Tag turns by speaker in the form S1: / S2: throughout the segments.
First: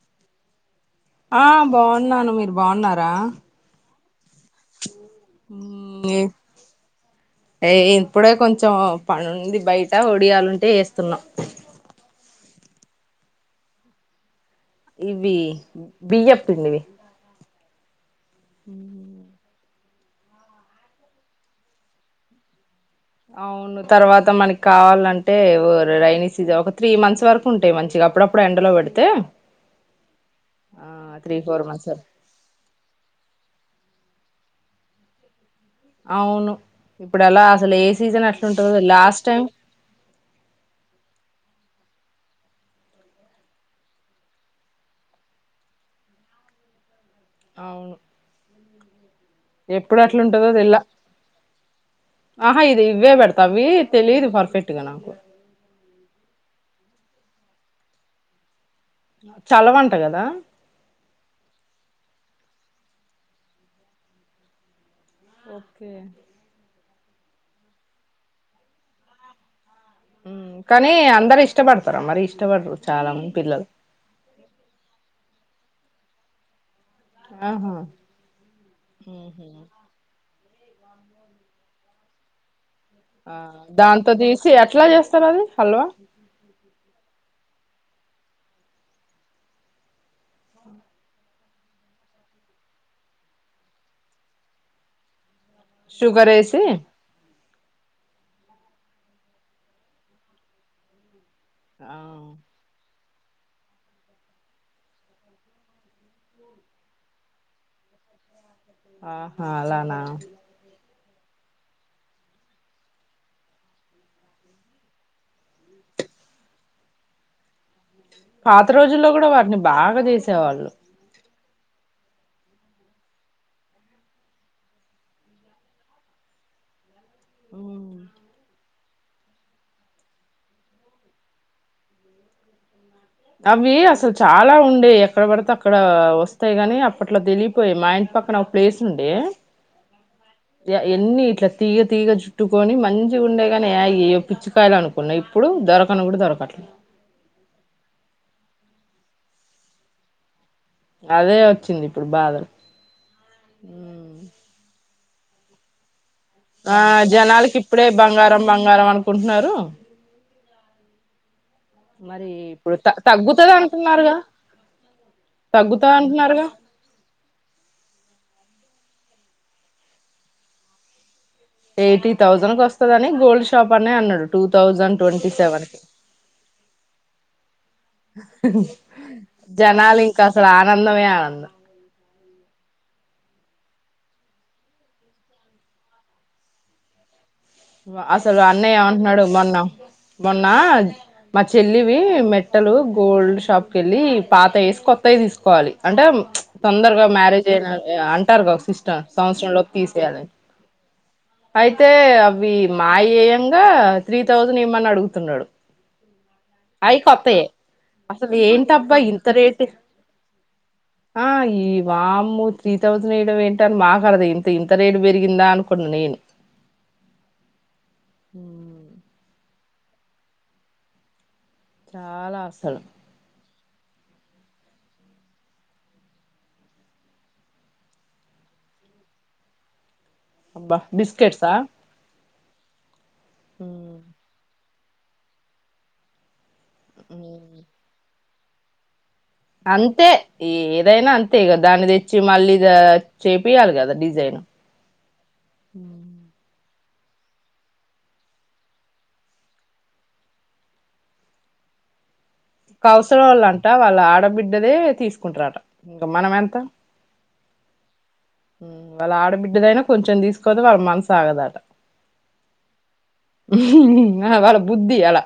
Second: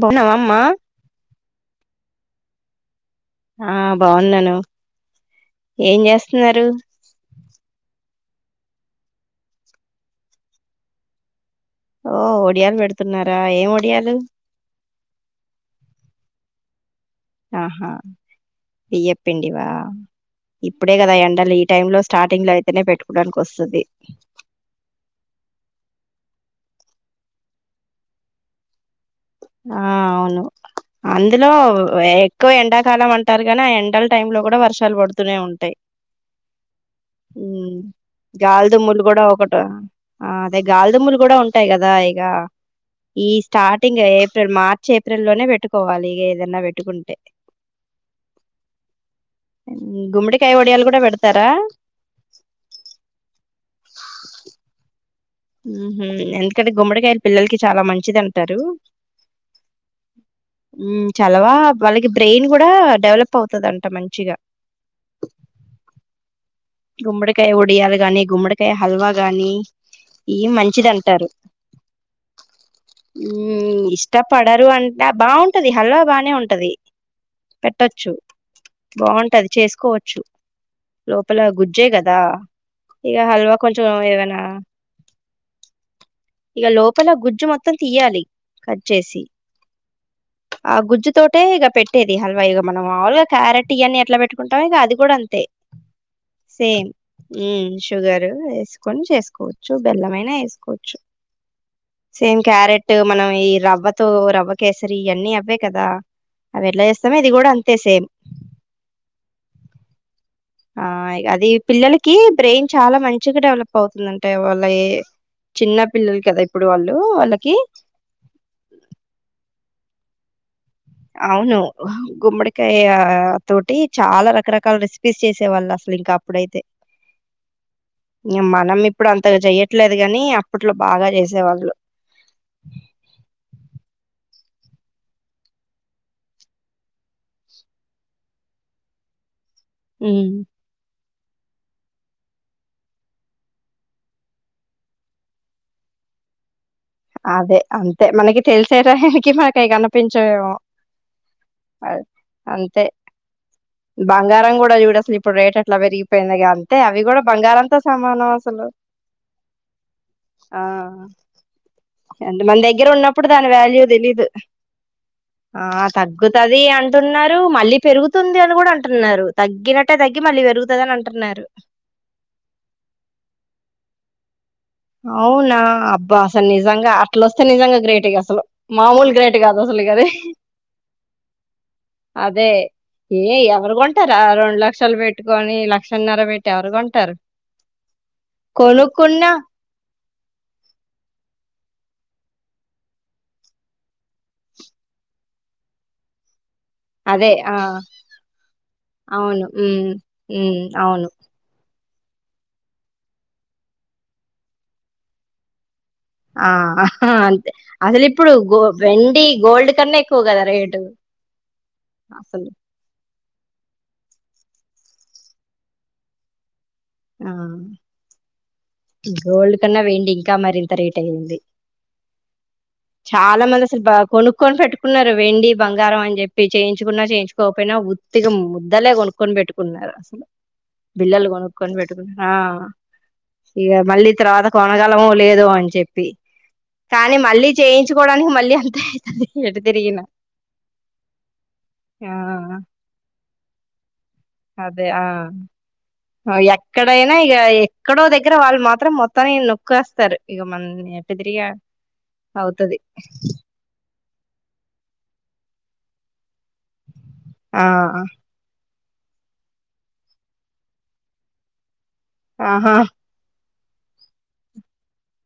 S1: బావున్నావమ్మ
S2: ఆ బాగున్నాను మీరు బాగున్నారా
S1: ఆ బాగున్నాను ఏం
S2: మ్మ్ ఏ
S1: జేస్తున్నారు
S2: ఏ ఇప్పుడే కొంచెం పనుంది బయట ఒడియాలుంటే వేస్తున్నాం
S1: ఓ ఒడియాలు పెడుతున్నారా ఏం ఒడియాలు
S2: ఇవి బియ్యపిండివి
S1: ఆహా బియ్యప్పిండివా ఇప్పుడే కదా ఎండల్ ఈ టైమ్ లో స్టార్టింగ్ లో అ
S2: అవును తర్వాత మనకి కావాలంటే రైైని సీజన్ ఒక త్రీ మంత్స్ వరకు ఉంటాయి మంచిగా అడప్పుడు ఎండలో పెడితే
S1: ఆ అవును
S2: ఆ త్రీ
S1: అందులో
S2: ఫోర్ మంత్స్ వరకు.
S1: ఎక్కువ ఎండాకాలం అంటారు గానీ ఆ ఎండల టై లో కూడా వర్షాలు పడుతునే ఉంట
S2: అవును ఇప్పుడు అలా అసలు ఏ సీజన్ అట్లుంటుందో
S1: గాలిదుుమ్ములు కూడా
S2: లాస్ట్ టైం
S1: ఒకటి అదే గాలిదుమ్ములు కూడా ఉంటాయి కదా ఇక ఈ స్టార్టింగ్ ఏప్రిల్ మార్చ్ ఏప్రిల్లోనే పెట్టుకోవాలి ఏదన్నా పెట్టుకుంటే
S2: అవును ఎప్పుడు
S1: ఉమ్,
S2: అట్లుంటందో
S1: గుమ్మడికాయ
S2: తెల్ల
S1: ఒడియాలు కూడా పెడతారా
S2: ఆహా ఇది ఇవ్వే పెడతా అవ్వి తెలియదు పర్ఫెక్ట్గానా
S1: ఉ హు ఎందుకంటే గుమ్మడికాయలు పిల్లలకి చాలా మంచిది అంటారు
S2: చలవంట కదా
S1: ఉ చలవా వాళ్ళకి బ్రెయిన్ కూడా డెవలప్ అవుతుదంట మంచిగా
S2: ఓకే
S1: గుమ్మడికాయ ఒడియలు గానీ గుమ్మడికాయ హల్వా గానీ ఈ
S2: మ్మ్
S1: మంచిది
S2: కానీ
S1: అంటారు
S2: అందరు ఇష్టపడతారా మరి ఇష్టపడరు చాలా
S1: ఉ
S2: మంది పిల్లలు
S1: ఇష్టపడరు అంట బాగుంటది హలో బానే ఉంటది
S2: ఆహా
S1: పెట్టచ్చు
S2: ఊహూ
S1: బాగుంటది చేసుకోవచ్చు లో పపల గుజ్జే కదా
S2: ఆ
S1: హల్వా కొంచెం
S2: దాంతో
S1: ఏమైనా
S2: తీసి ఎట్లా చేస్తారు అది హల్వా
S1: ఇక లోపల గుజ్జు మొత్తం తీయాలి కట్ చేసి ఆ గుజ్జు తోటె ఇక పెట్టేది హల్వా ఇక మనం మావులుగా క్యారెట్ ఇవన్న ఎట్లా పెట్టుకుంటామ ఇక అది కూడా అంతే
S2: షుగర్ వేసి
S1: ఉ షుగర్ వేసుకొని చేసుకోవచ్చు బెల్లమైన వేసుకోవచ్చు
S2: ఆ
S1: సేమ్ క్యారెట్ మనం ఈ రవ్వతో రవ్వ కేసరి ఇయన్నీ అవే కదా అవి ఎట్లా చేస్తామో ఇది కూడా అంతే సేమ్
S2: ఆహా అలానా
S1: ఆ అది పిల్లలకి బ్రెయిన్ చాలా మంచిగా డెవలప్ అవుతుంది అంటే వాళ్ళ ఏ చిన్న పిల్లలు కదా ఇప్పుడు వాళ్ళు వాళ్ళకి
S2: పాత రోజుల్లో కూడా వాటిని బాగా చేసేవాళ్ళు
S1: అవును గుమ్మడికాయ తోటి చాలా రకరకాల రెసిపీస్ చేసేవాళ్ళు అసలు ఇంకా అప్పుడైతే
S2: ఉమ్.
S1: ఇ మన మీ ఇప్పుడు అంతగా చెయ్యట్లేదు కానీ అప్పట్లో బాగా చేసేవాళ్ళు
S2: అవి అసలు చాలా ఉండే ఎక్కడ పడితే అక్కడ వస్తాయి కాని అప్పట్లో తెలియపోయి మా ఇంటి పక్కన ఒక ప్లేస్ ఉండే
S1: ఉ
S2: అన్ని ఇట్లా తీగ తీగ చుట్టుకొని మంచిగా ఉండేగాని యాగయ్య పిచ్చికయలు అనుకున్నా ఇప్పుడు దొరకన కూడా దొరకట్లేదు
S1: అదే అంతే మనకి తెలిసే రానికి మనకివి కనిపించో
S2: అదే వచ్చింది ఇప్పుడు బాధలు
S1: అంతే బంగారం కూడా చూడు ఇప్పుడు రేట్ ఎట్లా పెరిగింది.
S2: ఆ జనాలకి ఇప్పుడే బంగారం
S1: అసలు
S2: బంగారం అనుకుంటున్నారు.
S1: ఆ
S2: మరి
S1: ఎంత మన
S2: ఇప్పుడు
S1: దగ్గర
S2: త
S1: ఉన్నప్పుడు దాని
S2: తగ్గుతది
S1: వాల్యూ
S2: అంటున్నారుగా
S1: తెలీద, ఆ
S2: తగ్గుతా అంటున్నారుగా
S1: తగ్గుతాది అంటు అన్నారు. మళ్ళీ పెరుగుతుంది అని కూడా అంటున్నారు. తగ్గినట్టే తగ్గి మళ్ళ పెరుగుతుంది అని అంటున్నారు.
S2: ఎయిటీ థౌజండ్ క వస్తుందిని గోల్డ్ షాప్ అనే అన్నాడు. టూ థౌజండ్ ట్వంటీ
S1: అవునా!
S2: సెవెన్ కి
S1: అబ్బా అసలు నిజంగా అట్లొస్తే, నిజంగా గ్రేట్గా. అసలు మామూలు గ్రేట్ కాదు అసలు కది.
S2: అ [inaudible]
S1: అదే, ఏ ఎవరు కొంటారు? ఆ రెండు లక్షలు పెట్టుకొని, లక్షన్నర పెట్టి ఎవరు కొంటారు?.
S2: అసలు అన్నయ్య యేమంటున్నాడు?
S1: కొనుక్కున్నా
S2: మొన్న మొన్న మా చెల్లి. మెట్టలు గోల్డ్ షాప్ క వెళ్ళి, పాత వేసి కొత్తవి తీసుకోవాలి అంటే. తొందరగా
S1: అదే
S2: మ్యారేజ్
S1: ఆ
S2: అయిన అంటారుగా ఒక సిస్టర్
S1: అవును
S2: సంవత్సరం లోకి
S1: ఉమ్
S2: తీసేయాలని
S1: ఉమ్ అవును
S2: అయితే. తే ప్ వి మాఈయంగా త్రీ థౌజండ్ ఇవ్వమని అడుగుతున్నాడు.
S1: ఆ అహ్
S2: అయి కొత్తయే
S1: అంతే అసలు ఇప్పుడు గో
S2: ఏంటబ్బా
S1: వెండి
S2: ఇంత రేటు
S1: గోల్డ్ కన్నా ఎక్కువ కదా రేటు
S2: ఆ
S1: అసలు.
S2: అవి ఏంటని మాగర్ద్ ఇంత ఇంత రేటు పెరిగిందా అనుకున్న నేను.
S1: హ్మ్
S2: ఉమ్,
S1: గోల్డ్. ఎ కన్నా వెేండి ఇంకా మరింత రేట్ అయ్యింది.
S2: చాలా అసలు.
S1: బాగా కొనుక్కొని పెట్టుకున్నారు. వెండి, బంగారం అని చెప్పి చేయించుకున్నా చేయించుకోకపోయినా ఉత్తిగా ముద్దలే కొనుక్కొని పెట్టుకున్నారు. అసలు
S2: అబ్బా
S1: బిల్లలు
S2: బిస్కెట్సా.
S1: కొనుక్కొని ఆ ఇక
S2: ఉమ్,
S1: మళ్ళీ తరవాత, కొనగలము లేదు అని చెప్పి. కానీ, మళ్ళీ
S2: ఉమ్.
S1: చేయించుకోవడానికి మళ్ళీ... ఎంతెహి.
S2: అంతే! ఏదైనా అంతే కదా దాన్ని తెచ్చి
S1: ఆ
S2: మళ్ళీద చేపియాలి కదా డిజైన్?
S1: అదే ఆ. ఉ ఎక్కడైనా ఇక ఎక్కడో దగ్గర వాళ్ళు మాత్రం మొత్తాన్ని నొక్కేస్తారు. ఇక మన్ ఎటుదతిరిగి
S2: కౌసల వాళ్లు అంట వాళ్ళ ఆడబి బిడ్డదే తీసుకుంటారట. ఇంకా మనం ఎంత?
S1: ఆ
S2: వాళ్ళ ఆడబిడ్డదైనా కొంచెం తీసుకోందే వాళ్ళ మనసు ఆగదట.
S1: ఆహా!
S2: హ్మ్ హూ వాళ్ళ బుద్ధి అలా.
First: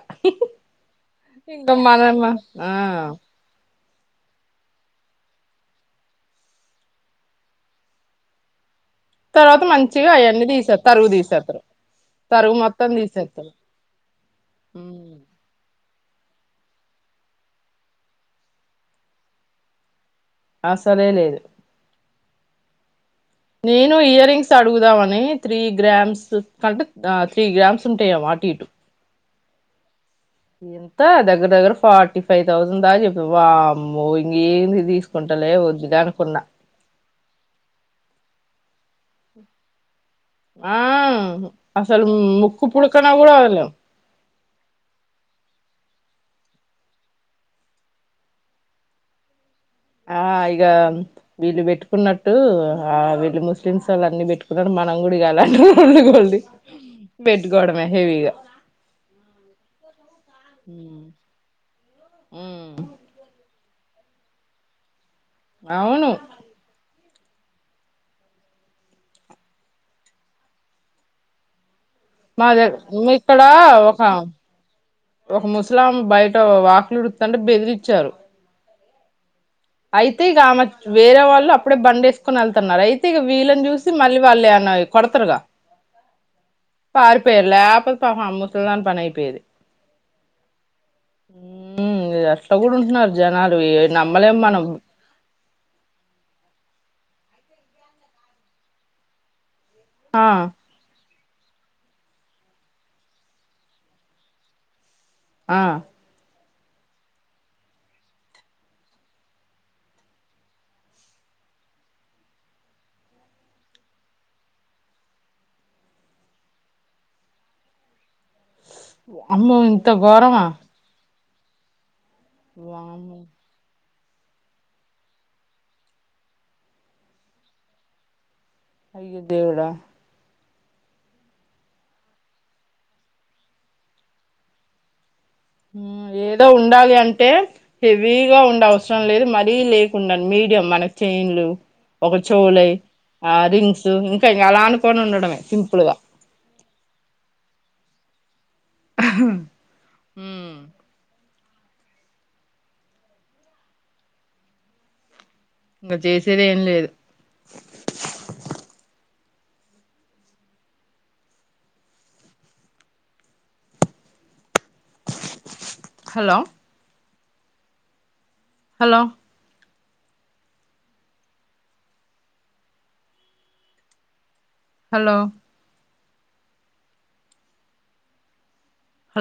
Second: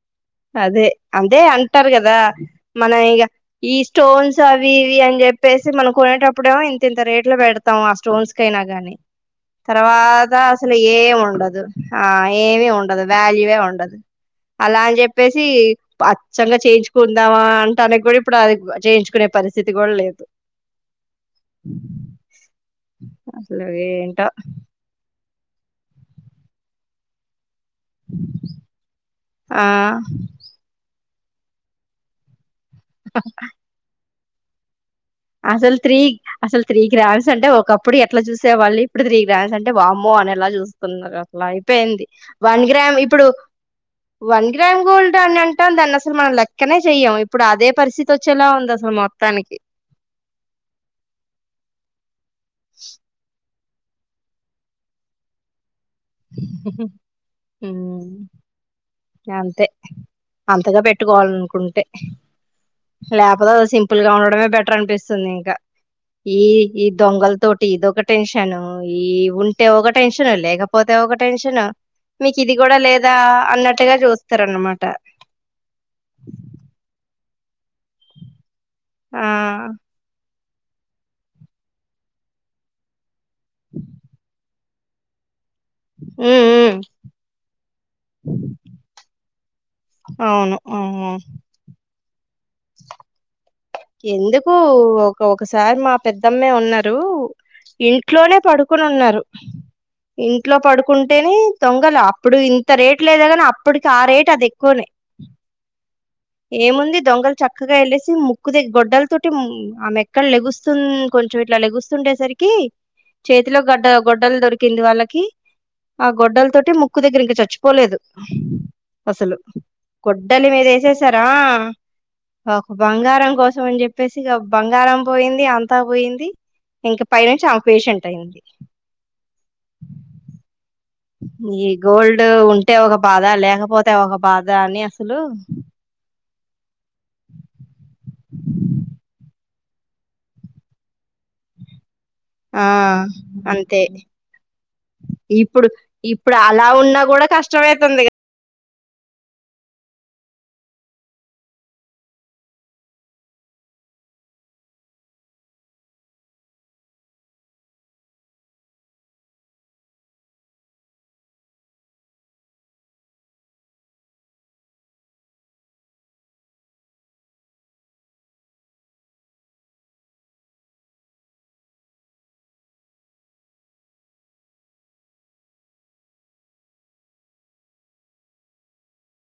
S1: అదే అదే
S2: ఇంకా
S1: అంటారు కదా
S2: మనమ ఆ
S1: మన ఇక ఈ స్టోన్స్ అవి ఇవి అని చెప్పేసి మనం కొనేటప్పుడేమో ఇంత ఇంత రేట్ లో పెడతాం ఆ స్టోన్స్ కైనా గాని
S2: తర్వాత మంచిగా
S1: తర్వాత
S2: అవన్నీ
S1: అసలు
S2: తీసే తరుగు
S1: ఏమి
S2: తీసేస్తారు
S1: ఉండదు ఆ
S2: తరుగు
S1: ఏమి
S2: మొత్తం
S1: ఉండదు
S2: తీసేస్తారు
S1: వాల్యువే ఉండదు అలా అని చెప్ప అచ్చంగా చేయించుకుందామా అంట అనే కూడా ఇప్పుడు అది చేయించుకునే పరిస్థితి కూడా లేదు
S2: అసలు లేదు
S1: అసలు
S2: నేను ఇయర్
S1: ఏంటో
S2: రింగ్స్ అడుగుదామని త్రీ గ్రామ్స్ కంటే త్రీ గ్రామ్స్ సంటయా అటు ఇటు
S1: ఆ
S2: ఎంత దగ్గర దగ్గర ఫార్టీ ఫైవ్ స్తుందప్ప మో ఏది ఇది
S1: అసలు తరి అసలు త్రక రాం అంటే ఒకప్పుడు ఎట్లా చూసేవాళ్ళు ఇప్పుడు త్రీ గ్రామ్స్ అంటే బా అనిలా
S2: ఆ
S1: చూస్తున్నారు అట్లా అయిపోయింది
S2: అసలు
S1: వన్
S2: ముక్కు
S1: గ్రామ్
S2: పుడకన
S1: ఇప్పుడు
S2: కూడా వదలం
S1: వన్ గ్రామ్ గోల్డ్ అని అే అంట ఉందంన్నఅసలు మనం లెక్కనే చెయము ఇప్పుడు అదే పరిస్థితి వచ్చేలా ఉంది అసలు మొత్తానికి
S2: ఆ ఇగ వీళ్ళ పెట్టుకున్నట్టు ఆ వెళ్ళ ము పలిన్స్లు అన్నిీ పెట్టుకున్నాడు మనం కూడా పెట్టుకోవాలా హెవీగా
S1: అంతే అంతగా
S2: మ్మ్
S1: పెట్టుకోవాలనుకుంటే లేపోతే వ సింపుల్గా ఉండడే బటర్ అనిపిస్తుంది సునేంగా
S2: అవును
S1: ఈ ఇ దొంగల తోటి ఇదొక టెన్షన్ ఈ ఉంటే ఒక టెన్షన్ లేక పోతే ఒక టెన్షన్
S2: మా దగ
S1: లేదా
S2: ఇక్కడ
S1: అన్నట్టుగా
S2: ఒక
S1: చూస్తారనమాట
S2: ఒక ముస్లాం బయట వాకులుడు తంట్రి బెదిరిచ్చారు
S1: ఆ
S2: అయితే ఆమె వేరే వాళ్ళు అప్పుడే బం వేసుకొని వెళ్తున్నారు అయితే వీళని చూసి మళ్ళీ వాళ్ళు అన్న కొడతారు గా
S1: హ్మ్. హ్మ్.
S2: పాారిపోయర్లే అప్పుడు పా అమ్మసలుదా పనయిపోయది
S1: అవును. అవును.
S2: అ అట్లా కూడా ఉంటున్నారు జనాలు నమ్మలేం మనం
S1: ఓఓకఓకే ఒకసారి మా పెద్దమ్మే ఉన్నారు ఇంట్లోనే పడుకొని ఉన్నారు
S2: ఆ
S1: ఇంట్లో పడుకుం అంటేనే తొంగలు అప్పుడు ఇంత రేట్ లేదు కానీ అప్పటికి ఆ రేట్ అది ఎక్కువనే
S2: ఆ
S1: ఏముంది దొంగలు చక్కగా వెళ్ళేసి ముక్కు దగ గొడ్డల తటి ఆమె ఎక్కలు లెగుస్తుంది కొంచెం ఇట్లా లెగుస్తుండేసరికి చేతిలో గడ్డ గొడ్డలు దొరికింది వాళ్ళకి ఆ గొడ్డలతోటి ముక్కు దగ్గర ఇంక చచ్చిపోలేదు అసలు
S2: అమ్మో ఇంత ఘోరమా
S1: గోడ్డలి మీద వేసే సారా పాపం
S2: వామ్మో
S1: బంగారం కోసం ఆన్ చెప్ చెప్పేసి ఇంకా బంగారం పోయింది అంతా పోయింది ఇంకా పై నుంచి చావు పేషెంట్ అయింది
S2: అయ్యో దేవుడా
S1: ఈ గోల్డ్ ఉంటే ఒక బాధ లేకపోతే ఒక బాధ అని అసలు
S2: ఉమ్ ఏదో ఉ ఉండాలి అంటే హెవీగా ఉండే అవసరం లేదు మ వి లేకుండా మీడియం మన చైన్లు ఒక
S1: ఆ
S2: చూళై ఆ
S1: అంతే
S2: రింగ్స్ ఇంకా అలా అనుకోని ఉండడమే
S1: ఇప్పుడు
S2: సింపుల్గా
S1: ఇప్పుడు అలా ఉన్నా కూడా కష్టం అవుతుంది
S2: హహ ఉమ్ ఇంకా చేసేదే ఏం లేదు హలో హలో హలో హలో